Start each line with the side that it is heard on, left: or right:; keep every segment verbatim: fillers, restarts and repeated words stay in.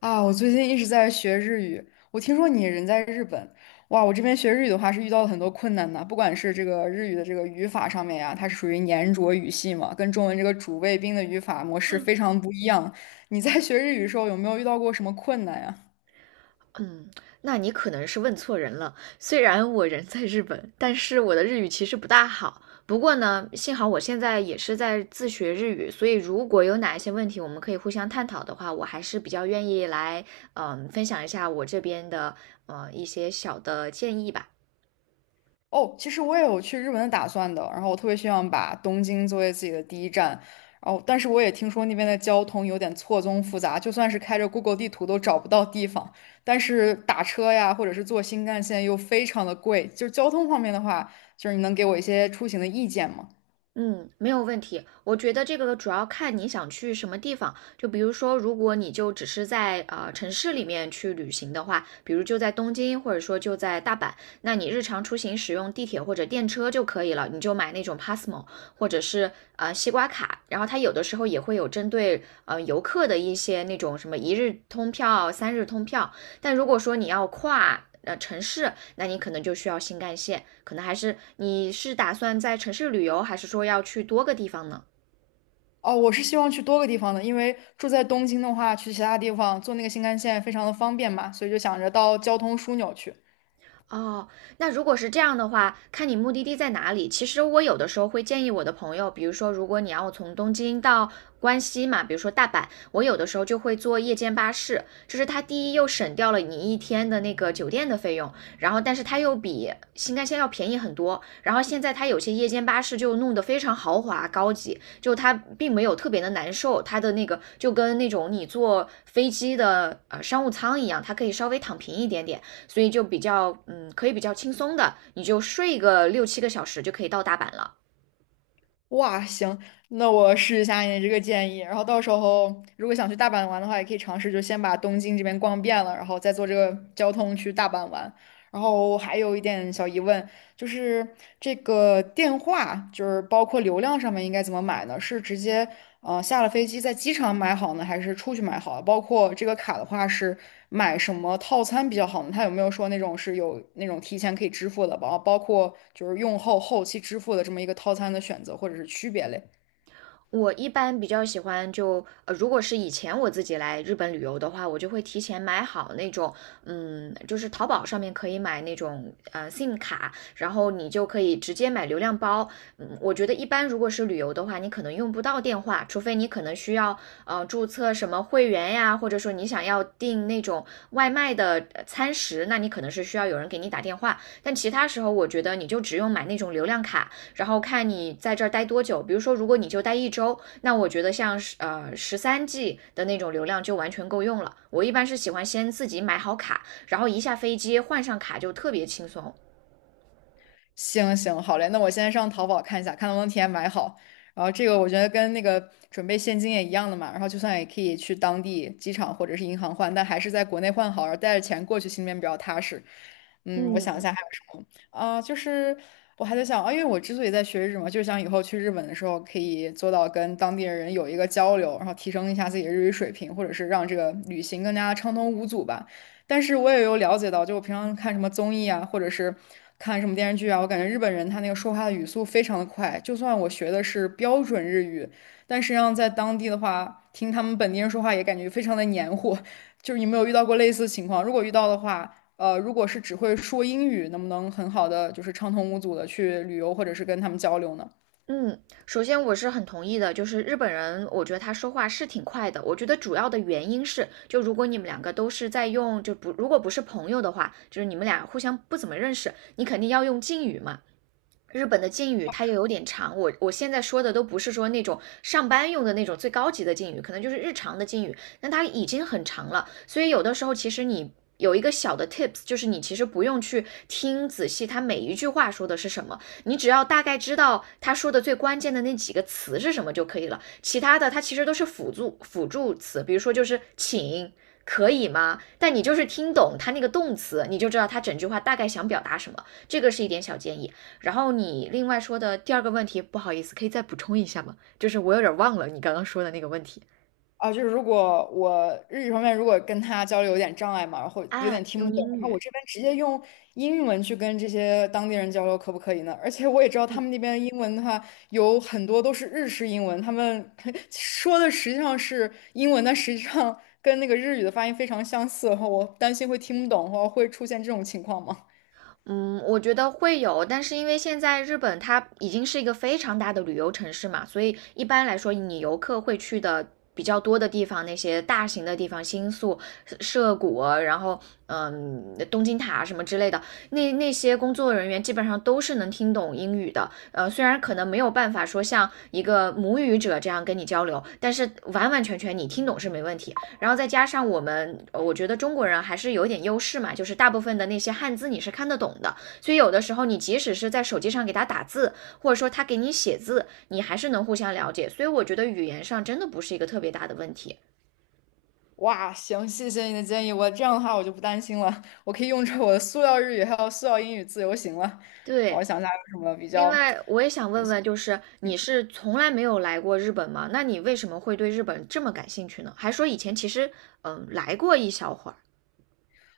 left: 啊，我最近一直在学日语。我听说你人在日本，哇，我这边学日语的话是遇到了很多困难的，不管是这个日语的这个语法上面呀，它是属于黏着语系嘛，跟中文这个主谓宾的语法模式非常不一样。你在学日语的时候有没有遇到过什么困难呀？
right: 嗯，那你可能是问错人了。虽然我人在日本，但是我的日语其实不大好。不过呢，幸好我现在也是在自学日语，所以如果有哪一些问题我们可以互相探讨的话，我还是比较愿意来，嗯、分享一下我这边的呃一些小的建议吧。
left: 哦，其实我也有去日本的打算的，然后我特别希望把东京作为自己的第一站，然后但是我也听说那边的交通有点错综复杂，就算是开着 Google 地图都找不到地方，但是打车呀，或者是坐新干线又非常的贵，就是交通方面的话，就是你能给我一些出行的意见吗？
right: 嗯，没有问题。我觉得这个主要看你想去什么地方。就比如说，如果你就只是在呃城市里面去旅行的话，比如就在东京，或者说就在大阪，那你日常出行使用地铁或者电车就可以了。你就买那种 Passmo 或者是呃西瓜卡，然后它有的时候也会有针对呃游客的一些那种什么一日通票、三日通票，但如果说你要跨呃城市，那你可能就需要新干线，可能还是你是打算在城市旅游，还是说要去多个地方呢？
left: 哦，我是希望去多个地方的，因为住在东京的话，去其他地方坐那个新干线非常的方便嘛，所以就想着到交通枢纽去。
right: 哦，那如果是这样的话，看你目的地在哪里。其实我有的时候会建议我的朋友，比如说，如果你要从东京到关西嘛，比如说大阪，我有的时候就会坐夜间巴士。就是它第一又省掉了你一天的那个酒店的费用，然后但是它又比新干线要便宜很多。然后现在它有些夜间巴士就弄得非常豪华高级，就它并没有特别的难受，它的那个就跟那种你坐飞机的呃商务舱一样，它可以稍微躺平一点点。所以就比较嗯，可以比较轻松的，你就睡个六七个小时就可以到大阪了。
left: 哇，行，那我试一下你这个建议。然后到时候如果想去大阪玩的话，也可以尝试就先把东京这边逛遍了，然后再坐这个交通去大阪玩。然后还有一点小疑问，就是这个电话，就是包括流量上面应该怎么买呢？是直接呃下了飞机在机场买好呢，还是出去买好？包括这个卡的话，是买什么套餐比较好呢？它有没有说那种是有那种提前可以支付的，包包括就是用后后期支付的这么一个套餐的选择或者是区别嘞？
right: 我一般比较喜欢就呃，如果是以前我自己来日本旅游的话，我就会提前买好那种，嗯，就是淘宝上面可以买那种呃 S I M 卡，然后你就可以直接买流量包。嗯，我觉得一般如果是旅游的话，你可能用不到电话，除非你可能需要呃注册什么会员呀，或者说你想要订那种外卖的呃餐食，那你可能是需要有人给你打电话。但其他时候，我觉得你就只用买那种流量卡，然后看你在这儿待多久。比如说，如果你就待一周，那我觉得像呃十三 G 的那种流量就完全够用了。我一般是喜欢先自己买好卡，然后一下飞机换上卡就特别轻松。
left: 行行，好嘞，那我现在上淘宝看一下，看能不能提前买好。然后这个我觉得跟那个准备现金也一样的嘛，然后就算也可以去当地机场或者是银行换，但还是在国内换好，然后带着钱过去，心里面比较踏实。嗯，我想一
right: 嗯
left: 下还有什么啊、就是我还在想啊，因为我之所以在学日语嘛，就是想以后去日本的时候可以做到跟当地的人有一个交流，然后提升一下自己的日语水平，或者是让这个旅行更加畅通无阻吧。但是我也有了解到，就我平常看什么综艺啊，或者是看什么电视剧啊，我感觉日本人他那个说话的语速非常的快，就算我学的是标准日语，但实际上在当地的话，听他们本地人说话也感觉非常的黏糊。就是你没有遇到过类似情况？如果遇到的话，呃，如果是只会说英语，能不能很好的就是畅通无阻的去旅游或者是跟他们交流呢？
right: 嗯，首先我是很同意的，就是日本人，我觉得他说话是挺快的。我觉得主要的原因是，就如果你们两个都是在用，就不如果不是朋友的话，就是你们俩互相不怎么认识，你肯定要用敬语嘛。日本的敬语它又有点长，我我现在说的都不是说那种上班用的那种最高级的敬语，可能就是日常的敬语，那它已经很长了，所以有的时候其实你有一个小的 tips，就是你其实不用去听仔细他每一句话说的是什么，你只要大概知道他说的最关键的那几个词是什么就可以了，其他的它其实都是辅助辅助词，比如说就是请。可以吗？但你就是听懂它那个动词，你就知道它整句话大概想表达什么。这个是一点小建议。然后你另外说的第二个问题，不好意思，可以再补充一下吗？就是我有点忘了你刚刚说的那个问题
left: 啊，就是如果我日语方面如果跟他交流有点障碍嘛，然后有点
right: 啊，
left: 听
right: 用
left: 不懂，
right: 英
left: 然
right: 语。
left: 后我
right: 嗯
left: 这边直接用英文去跟这些当地人交流，可不可以呢？而且我也知道他们那边英文的话，有很多都是日式英文，他们 说的实际上是英文，但实际上跟那个日语的发音非常相似，然后我担心会听不懂，或会出现这种情况吗？
right: 嗯，我觉得会有，但是因为现在日本它已经是一个非常大的旅游城市嘛，所以一般来说，你游客会去的比较多的地方，那些大型的地方，新宿、涩谷啊，然后嗯，东京塔啊什么之类的，那那些工作人员基本上都是能听懂英语的。呃，虽然可能没有办法说像一个母语者这样跟你交流，但是完完全全你听懂是没问题。然后再加上我们，呃我觉得中国人还是有点优势嘛，就是大部分的那些汉字你是看得懂的，所以有的时候你即使是在手机上给他打字，或者说他给你写字，你还是能互相了解。所以我觉得语言上真的不是一个特别大的问题。
left: 哇，行，谢谢你的建议，我这样的话我就不担心了，我可以用着我的塑料日语还有塑料英语自由行了。然后
right: 对，
left: 我想一下有什么比
right: 另
left: 较。
right: 外我也想问问，就是你是从来没有来过日本吗？那你为什么会对日本这么感兴趣呢？还说以前其实嗯来过一小会儿。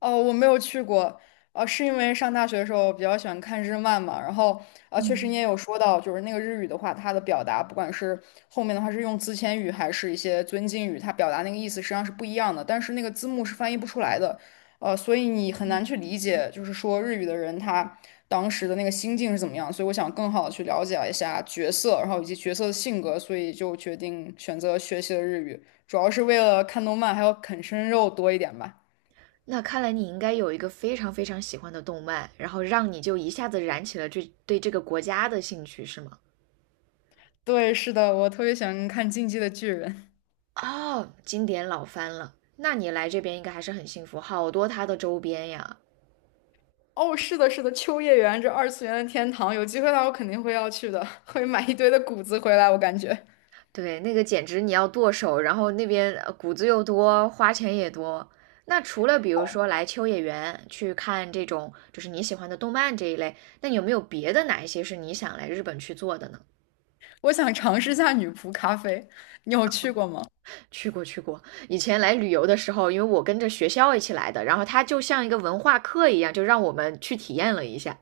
left: 哦，我没有去过，呃，是因为上大学的时候比较喜欢看日漫嘛，然后呃，确实你也有说到，就是那个日语的话，它的表达，不管是后面的话是用自谦语还是一些尊敬语，它表达那个意思实际上是不一样的，但是那个字幕是翻译不出来的，呃，所以你很难去理解，就是说日语的人他当时的那个心境是怎么样，所以我想更好的去了解一下角色，然后以及角色的性格，所以就决定选择学习了日语，主要是为了看动漫，还有啃生肉多一点吧。
right: 那看来你应该有一个非常非常喜欢的动漫，然后让你就一下子燃起了这对这个国家的兴趣，是吗？
left: 对，是的，我特别喜欢看《进击的巨人》。
right: 哦，经典老番了。那你来这边应该还是很幸福，好多它的周边呀。
left: 哦，是的，是的，秋叶原这二次元的天堂，有机会的话我肯定会要去的，会买一堆的谷子回来。我感觉，
right: 对，那个简直你要剁手，然后那边呃谷子又多，花钱也多。那除了比如说来秋叶原去看这种就是你喜欢的动漫这一类，那你有没有别的哪一些是你想来日本去做的呢？
left: 我想尝试一下女仆咖啡，你有去过吗？
right: 去过去过，以前来旅游的时候，因为我跟着学校一起来的，然后它就像一个文化课一样，就让我们去体验了一下。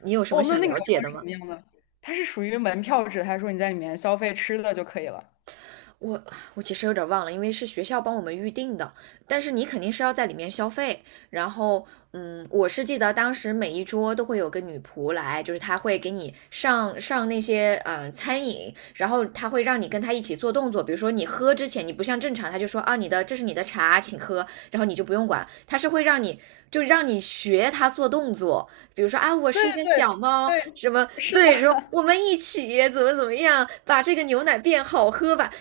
right: 你有什么
left: 哦，那
right: 想
left: 那个
right: 了
left: 地
right: 解
left: 方
right: 的
left: 是怎
right: 吗？
left: 么样的？它是属于门票制，还是说你在里面消费吃的就可以了？
right: 我我其实有点忘了，因为是学校帮我们预定的，但是你肯定是要在里面消费。然后，嗯，我是记得当时每一桌都会有个女仆来，就是她会给你上上那些嗯餐饮，然后她会让你跟她一起做动作，比如说你喝之前，你不像正常，她就说啊你的这是你的茶，请喝，然后你就不用管，她是会让你就让你学她做动作，比如说啊我
left: 对
right: 是一
left: 对
right: 个
left: 对，
right: 小猫，
left: 对，
right: 什么
left: 是的，
right: 对，说我们一起怎么怎么样，把这个牛奶变好喝吧。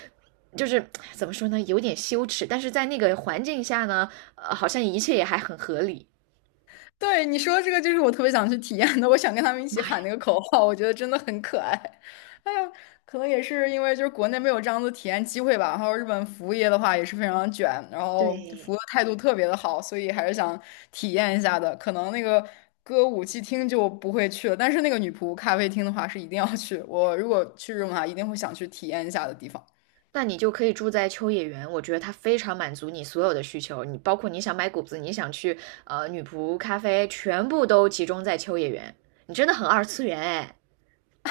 right: 就是怎么说呢，有点羞耻，但是在那个环境下呢，呃，好像一切也还很合理。
left: 对，你说这个就是我特别想去体验的，我想跟他们一起
right: 妈呀，
left: 喊那个口号，我觉得真的很可爱。哎呀，可能也是因为就是国内没有这样的体验机会吧，然后日本服务业的话也是非常卷，然后
right: 对，
left: 服务态度特别的好，所以还是想体验一下的。可能那个歌舞伎厅就不会去了，但是那个女仆咖啡厅的话是一定要去，我如果去日本的话，一定会想去体验一下的地方。
right: 那你就可以住在秋叶原，我觉得它非常满足你所有的需求，你包括你想买谷子，你想去呃女仆咖啡，全部都集中在秋叶原，你真的很二次元哎。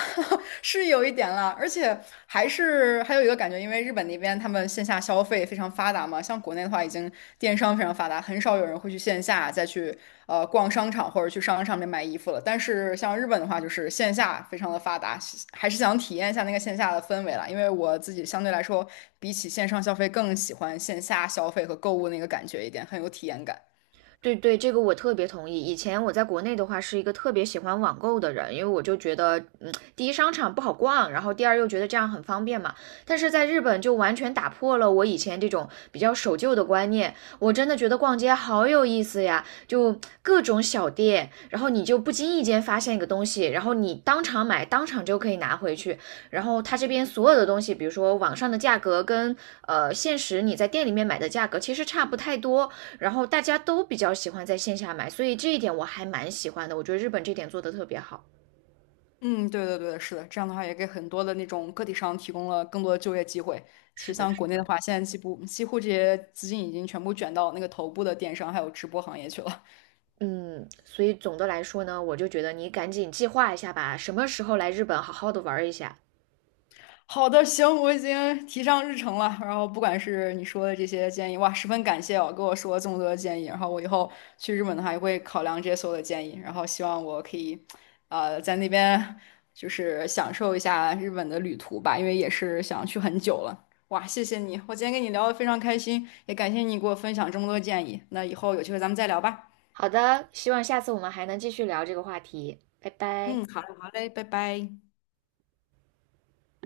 left: 是有一点了，而且还是还有一个感觉，因为日本那边他们线下消费非常发达嘛，像国内的话已经电商非常发达，很少有人会去线下再去呃逛商场或者去商场里面买衣服了。但是像日本的话，就是线下非常的发达，还是想体验一下那个线下的氛围啦。因为我自己相对来说，比起线上消费更喜欢线下消费和购物那个感觉一点，很有体验感。
right: 对对，这个我特别同意。以前我在国内的话，是一个特别喜欢网购的人，因为我就觉得，嗯，第一商场不好逛，然后第二又觉得这样很方便嘛。但是在日本就完全打破了我以前这种比较守旧的观念，我真的觉得逛街好有意思呀，就各种小店，然后你就不经意间发现一个东西，然后你当场买，当场就可以拿回去。然后它这边所有的东西，比如说网上的价格跟呃现实你在店里面买的价格其实差不太多，然后大家都比较喜欢在线下买，所以这一点我还蛮喜欢的。我觉得日本这点做得特别好。
left: 嗯，对对对，是的，这样的话也给很多的那种个体商提供了更多的就业机会。其
right: 是
left: 实
right: 的，
left: 像
right: 是
left: 国内的
right: 的。
left: 话，现在几乎几乎这些资金已经全部卷到那个头部的电商还有直播行业去了。
right: 嗯，所以总的来说呢，我就觉得你赶紧计划一下吧，什么时候来日本好好的玩一下。
left: 好的，行，我已经提上日程了。然后不管是你说的这些建议，哇，十分感谢哦，跟我说了这么多的建议。然后我以后去日本的话，也会考量这些所有的建议。然后希望我可以，呃，在那边就是享受一下日本的旅途吧，因为也是想去很久了。哇，谢谢你，我今天跟你聊的非常开心，也感谢你给我分享这么多建议。那以后有机会咱们再聊吧。
right: 好的，希望下次我们还能继续聊这个话题。拜拜。
left: 嗯，好嘞，好嘞，拜拜。